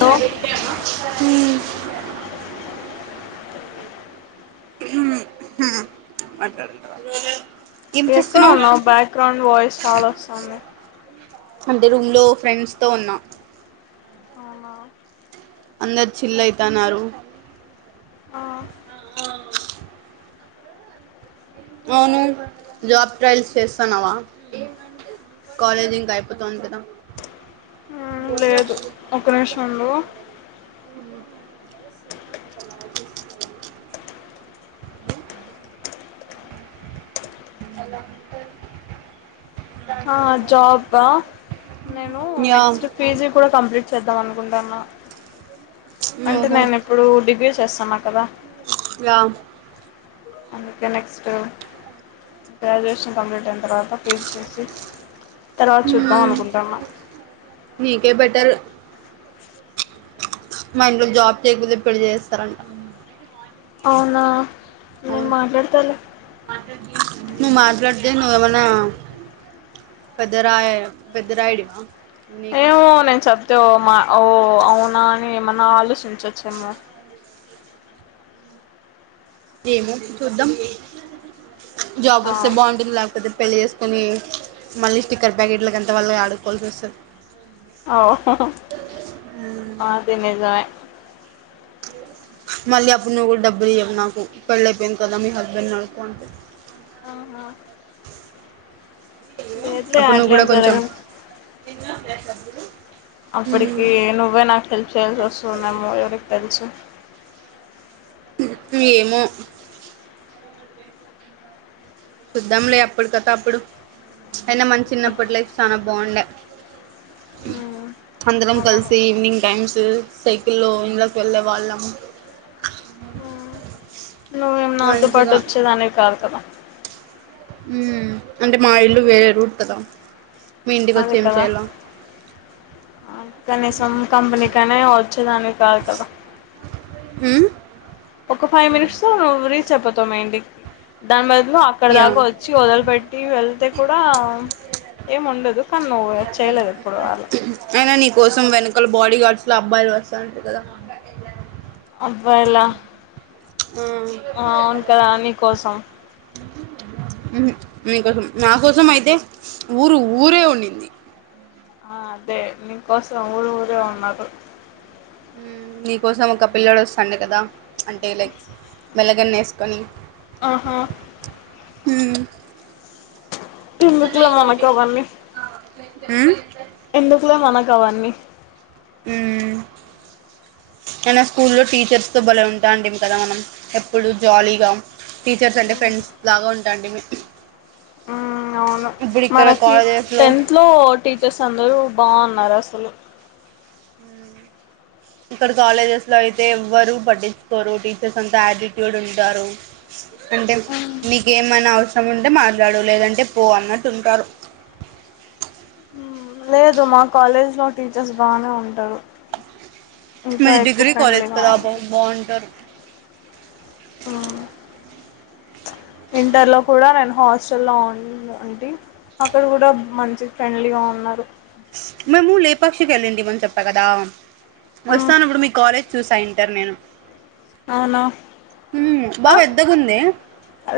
Hello హు బట్టర్ ఎక్కడున్నవ్ బ్యాక్ గ్రౌండ్ వాయిస్ చాలా వసుంది. అంటే రూమ్ లో ఫ్రెండ్స్ తో ఉన్నా ఆహా అందర్ చిల్ అయితన్నారు. ఆ అవును జాబ్ ట్రయల్స్ చేస్తానవా కాలేజ్ ఇంకా అయిపోతాంది కదా హుమ్ లేదు ఒక నిమిషం ఉండు. ఎలా ఉంటర్. ఆ జాబా నేను యా నెక్స్ట్ పిజి కూడా కంప్లీట్ చేద్దాం అనుకుంటానా. అంటే నేను ఇప్పుడు డిగ్రీ చేస్తన్న కదా. యామ్ అందుకే నెక్సట్టు గ్రాడ్యుయేషన్ కంప్లీట్ అయిన తర్వాత పీజ్ చేసి తర్వాత చూద్దాం హ్మ్ అనుకుంటానా నీకే బెటర్ మా ఇంట్లో జాబ్ చేయకపోతే పెళ్ళి చేస్తారంట. అవునా నేన్ అవును మాట్లాడతాలే నువ్వు మాట్లాడితే నువ్వేవాన్నా పెద్దరాయే పెద్దరాయుడివా చూనికి తోమా ఓ అవునా అని ఏమన్నా ఆలోచించొచ్చేమో ఏమో వచ్చి చూద్దాం. జాబ్ వస్తే బావుంటుంది లేకపోతే పెళ్ళి చేసుకొని మళ్ళీ స్టిక్కర్ ప్యాకెట్లలకు ఎంత వాళ్ళి ఆడుకోవాల్సి వస్తది. ఓ హ్మ్ అది నిజమే మళ్ళీ అప్పుడు నువ్వు కూడా డబ్బులు ఇయ్యవు నాకు పెళ్ళయిపోయింది కదా మీ హస్బెండ్ నీ అడుక్కో అంటది ఆహా లేదులే అప్పుడు నువ్వు కూడా అట్లేం కొంచెం జరగదు మ్ అప్పటికి నువ్వే నాకు హెల్ప్ చేయాల్సి వస్తుందేమో ఎవరికి తెలుసు ఏమో చూద్దాం లే అప్పుడు కథ అప్పుడు అయినా మన చిన్నప్పటి లైఫ్ చాలా బాగుండే ఉమ్ అందరం అవును కలిసి ఈవినింగ్ టైమ్స్ సైకిల్లో ఇంలోకి వెళ్ళే వాళ్ళం ఉమ్, నువ్వేం నాతో పాటు మంచిగా వచ్చేదానివి కాదు కదా అంటే మా ఇల్లు వేరే రూట్ కదా మీ ఇంటికి వచ్చి అదే ఏమి కదా చేయల్ల కనీసం కంపెనీకి అయినా వచ్చేదానివి కాదు కదా మ్ ఒక ఫైవ్ మినిట్స్లో నువ్వు రీచ్ అయిపోతావ్ మా ఇంటికి దాని బాదు అక్కడ యా దాకా వచ్చి వదలిపెట్టి వెళ్తే కూడా ఏం ఉండదు కానీ నువ్వు చేయలేదు ఎప్పుడు అలా అయినా నీ కోసం వెనకాల బాడీ గార్డ్స్ లో అబ్బాయిలు వస్తారంట కదా అబ్బాయిలా ఆ అవును కదా నీ కోసం ఉహూ నీకోసం నా కోసం అయితే ఊరు ఊరే ఉన్నింది ఆ అదే నీకోసం ఊరు ఊరే ఉన్నారు ఉమ్ నీకోసం ఒక పిల్లోడు వస్తాండే కదా ప్చ్ అంటే లైక్ మెల్లకన్ను వేసుకొని ఆహా ఉమ్ ఎందుకులే మనకు అవన్నీ ఉమ్ ఎందుకులే మనకు అవన్నీ ఉమ్ అయిన స్కూల్లో టీచర్స్ తో భలే ఉంటాంటిమి కదా మనం ఎప్పుడు జాలీగా టీచర్స్ అంటే ఫ్రెండ్స్ లాగా ఉంటాంటిమి ఆ అవును ఇప్పుడు ఇక్కడ మనకి కాలేజెస్లో టెన్త్ లో టీచర్స్ అందరూ బాగున్నారు అసలు ఉమ్ ఉ ఇక్కడ కాలేజెస్ లో అయితే ఎవరు పట్టించుకోరు టీచర్స్ అంత యాటిట్యూడ్ ఉంటారు అంటే నీకేమన్నా అవసరం ఉంటే మాట్లాడు లేదంటే పో అన్నట్టు ఉంటారు లేదు మా కాలేజ్లో టీచర్స్ బానే ఉంటారు ఇంకా మాది ఎక్కువ డిగ్రీ కాలేజ్ ఫ్రెండ్లీగా కదా బా ఉంది బాగుంటారు ఇంటర్ లో కూడా నేను హాస్టల్ లో ఉంటి అక్కడ కూడా మంచి ఫ్రెండ్లీగా ఉన్నారు మేము లేపాక్షికి వెళ్ళింటిమి అని చెప్పా కదా మ్మ్ వస్తాన్నప్పుడు మీ కాలేజ్ చూసా ఇంటర్ నేను అవునా బా ఆ పెద్దగుందే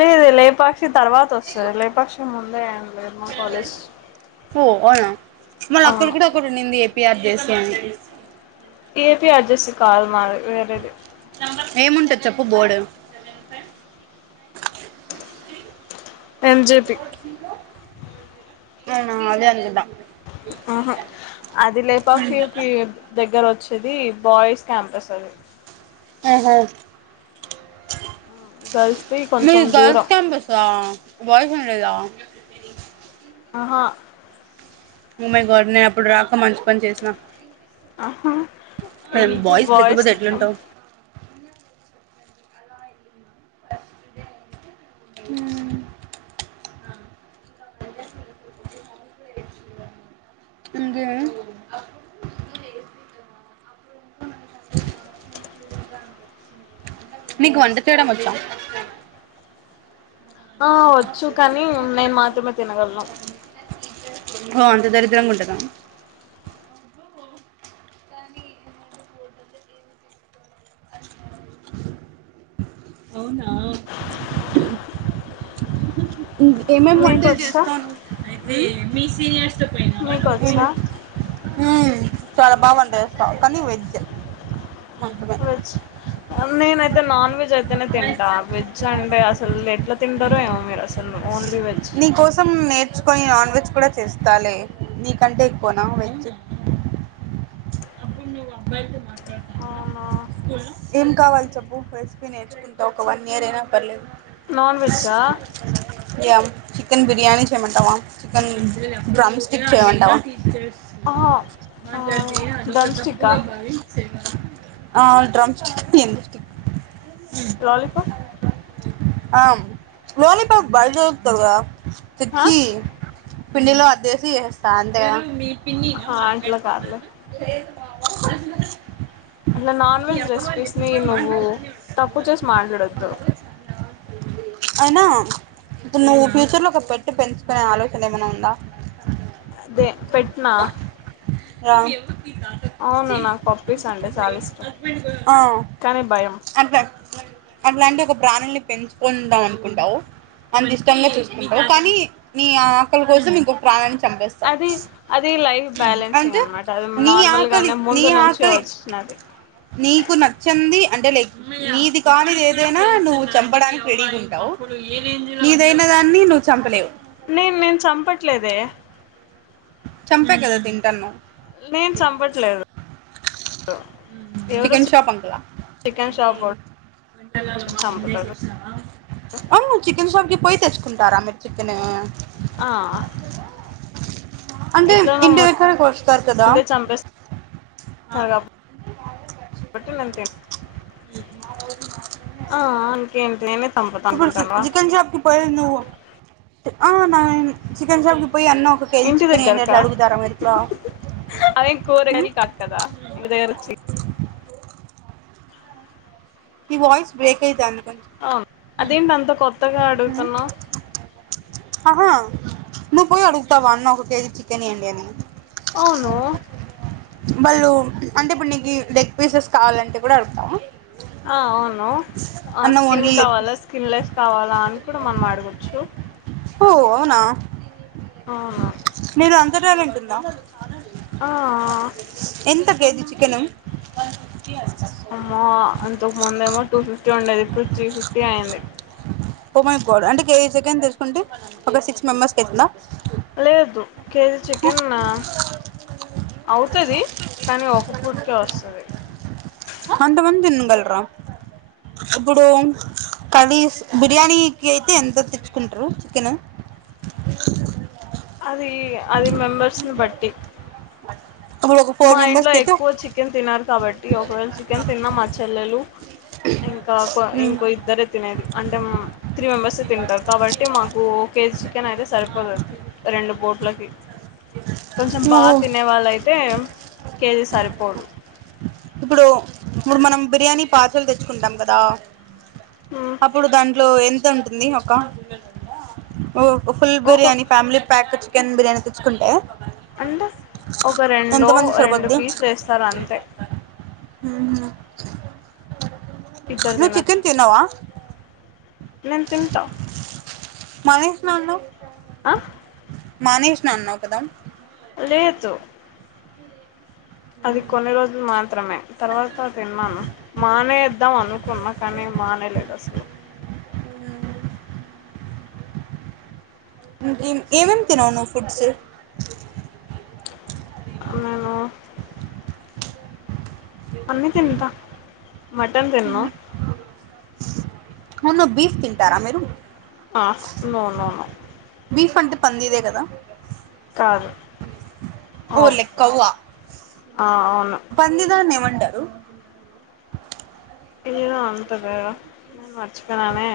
లేదు లేపాక్షి తర్వాత వస్తది లేపాక్షి ముందే లేదు మా కాలేజ్ ఓ అవునా మళ్ళ అక్కడ అవును కూడా ఒకటి ఉన్నింది ఏపీఆర్ జేసీ పాంటీ ఏపిఆర్జేసి కాదు మాది వేరేది ఏముంటది చెప్పు బోర్డు ఏమ్ జే అవునా అదే అనుకుంటా ఆహా అది లేపాక్షికి దగ్గర వచ్చ వచ్చేది బాయ్స్ క్యాంపస్ అది అహా గర్ల్స్ కి కొంచెం మీది గర్ల్స్ దూరం క్యాంపసా బాయ్స్ ఏం లేదా అహా ఓ మై గాడ్ నేను అప్పుడు రాక మంచి పని చేసినా. ఏం బాయ్స్ లేకపోతే ఎట్లుంటవు. హ్మ్ ఇంకే మీకు వంట చేయ్యడం వచ్చా ఆ వచ్చు కానీ నేను మాత్రమే తినగలను. ఓ అంత దరిద్రంగుంటదా. అవునా ఏమేం వంటలు మీకొచ్చా చేస్తారు మీకొచ్చా హ్మ్ చాలా బాగ వంట చేస్తా కానీ వెజ్ మంచమే వెజ్ నేనైతే నాన్ వెజ్ అయితేనే తింటా వెజ్ అంటే అసలు ఎట్లా తింటారు ఏమో మీరు అసలు ఓన్లీ వెజ్ నీ కోసం నేర్చుకొని ఆన్ న్ వేజ్ కూడా చేస్తాలే నీకంటే ఎక్కువనా వెజ్. అవునా ఏం కావాలి చెప్పు రెసిపి నేర్చుకుంటా ఒక వన్ ఇయర్ అయినా పర్లేదు. నాన్ వెెజా యా చికెన్ బిర్యానీ చేయమంటావా చికెన్ బ్రమ్స్ చేయమంటవా డ్రమ్ స్టికా డ్రమ్ స్ స్క్ లాలిపప్ ఆ లాలీపప్ బయట చెత్తరుగా పిచ్చి పిండిలో అద్దసి చేస్తా అంతే ఆహా అట్లా కాదులే అట్లా నాన్ ఈ వెజ్ రెసిపీస్ని అబ్బవప్పుప్పుడు మ నువ్వు తక్కువ చేసి మాట్లాడొద్దు ఆ అయినా ఇప్పుడు నువ్వు ఫ్యూచర్ లో ఒక పెట్ పెంచుకునే ఆలోచన ఏమైనా ఉందా. అదే పెట్నా రా ఆ కానీ భయం అట్లాంటి ఒక ప్రాణుల్ని పెంచుకుందాం అనుకుంటావు. అంత ఇష్టంగా చూసుకుంటారు కానీ నీ ఆకలి కోసం ఇంకొ ప్రాణా న్ని చంపేస్తావు అది అది లైఫ్ బ్యాలెన్సింగ్ అంటే అనమాట అది నీ ఆక నార్మల్గానే నీ ముందు నుంచి ఆకలి వచ్చినది నీకు నచ్చని ంది అంటే నీది కాని ఏదైనా నువ్వు చంపడానికి రెడీగా ఉంటావు. దైన దాన్ని నువ్వు చంపలేవు. నేన్ నేను చంపట్లేదే చంపే కదా తింటానవ్. నేను చంపట్లేదు ఎవరో చికెన్ షాప్ అంకులా చికెన్ షాపోడు చంపుతాడు అవును చికెన్ షాప్కి పోయి తెచ్చుకుంటారా మీరు చికెన్ ఆ [inaudible] అంటే ఇంటి దగ్గర కోస్తారు కదా వాటి మంత్ ఎండ్ హ అంతే ఎట్లయినా పుడు చికెన్ షాప్ కి పోయిండు ఆహా మా అయి చికెన్ షాప్ కి పోయిండు పోయి అన్న ఒక కేజీ ఇంటి చికెన్ ఎయ్యండి అని అడుగుతారా మీరు ఇంట్లో అదేం కూరగాయలు కాదు కదా అదే రుచి మీ వాయిస్ బ్రేక్ అయితాంది అవును అదేంటి అంత కొత్తగా అడుగుతున్నావ్ ఆహా ను పోయి అడుగుతావా అన్నా ఒక కేజీ చికెన్ ఇయండి అని అవును వాళ్ళు అంటే ఇప్పుడు నీకు లెగ్ పీసెస్ కావాలంటే కూడా అడుగుతావా ఆ అవును ఆ స్కిన్ ఓన్లీ లెగ్ కావాలా పీస్ స్కిన్ లెఫ్ కావాలా అని కూడా మనం ఆడగవచ్చు ఓ అవునా ఆ మీలో అంత టాలెంట్ ఉందా ఆ ఎంత కేజీ చికెన వన్ ఫఫ్టీ అమ్మ అంతకుముందేమో టూ ఫిఫ్టీ ఉండేది ఇప్పుడు త్రీ ఫిఫ్టీ అయింది ఎం అయిపోదు అంటే కేజీ చికెన్ తీసుకుంటే ఒక సిక్స్ మెంబర్స్ పెట్టిన లేదు కేజీ చికెన్ అవుతది కానీ ఒక పూటికే వస్తుంది అంతమంది తిినగలరా ఇప్పుడు కార్రీస్ బిర్యానీకి అయితే ఎంత తెచ్చుకుంటారు చికెన్ అది అది మెంబర్స్ని బట్టి ఇప్పుడు ఒక ఫోర్ మా ఇంట్లో మెంబర్స్కి అయితే ఎక్కువ చికెన్ తినరు కాబట్టి ఒకవేళ చికెన్ తిన్నా మా చెల్లెలు ఇంకా ఇంకో ఇద్దరే తినేది అంటే త్రీ మెంబెర్స తింటారు కాబట్టి మాకు ఓ కేజీ చికెన్ అయితే సరిపోతుంది రెండు పుట్లకి కొంచెం బాగా ఓహో తినే వాళ్ళ అయితే కేజీ సరిపోదు ఇప్పుడు ఇప్పుడు మనం బిర్యానీ పార్సెల్ తెచ్చుకుంటాం కదా అప్పుడు దాన్ని ఇ లో ఎంత ఉంటుంది ఒక ఫుల్ ఒక biryani family pack chicken biryani తెచ్చుకుంటే అంటే ఒక ఎంత రెండు మందికి రెండు పీసులు వేస్తారు అంతే ఉమ్ ఇద్దరు నువ్ తినొచ్చు చికెన్ తిన్నావా నేను తింటా మానేసిన అన్నవ్ అ మానేష్ నా అన్నవ్ కదా లేదు అది కొన్ని రోజులు మాత్రమే తర్వాత తిన్నాను మానేద్దాం అనుకున్నా కానీ మానైలేదు అసలు ఏం ఏమేం తినవు నువ్ ఫుడ్స్ నేను అన్నీ తింటా మటన్ తినను మున్ను బీఫ్ తింటారా మీరు ఆ నో నో నో బీఫ్ అంటే పంది ఇదే కదా కాదు హో అవ్ లైక్ కొవ్వా ఆ అవును పంది అంటారు ఆయూ అంటదా నేను మర్చిపోయానే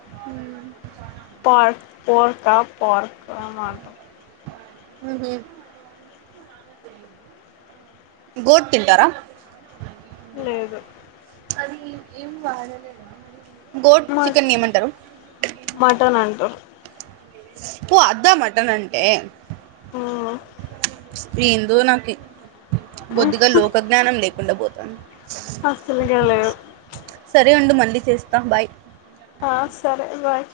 ఉమ్ పార్ పోర్కా పార్కా మాట మ్ హు గోట్ తింటారా? లేదు. అది ఎం ఏం వాడ లేదా మరి? గోడ్ మట్ చికెన్ని ఏమంటారు? మటన్ అంటారు పో అద్దా మటన్ అంటే ఉమ్ ఏందో నాకి బొద్దిగా లోక జ్ఞానం లేకుండా పోతాంది. అస్తులుగా లేవు సరే అండు మండీ చేస్తా బాయ్. ఆ సరే బాయ్.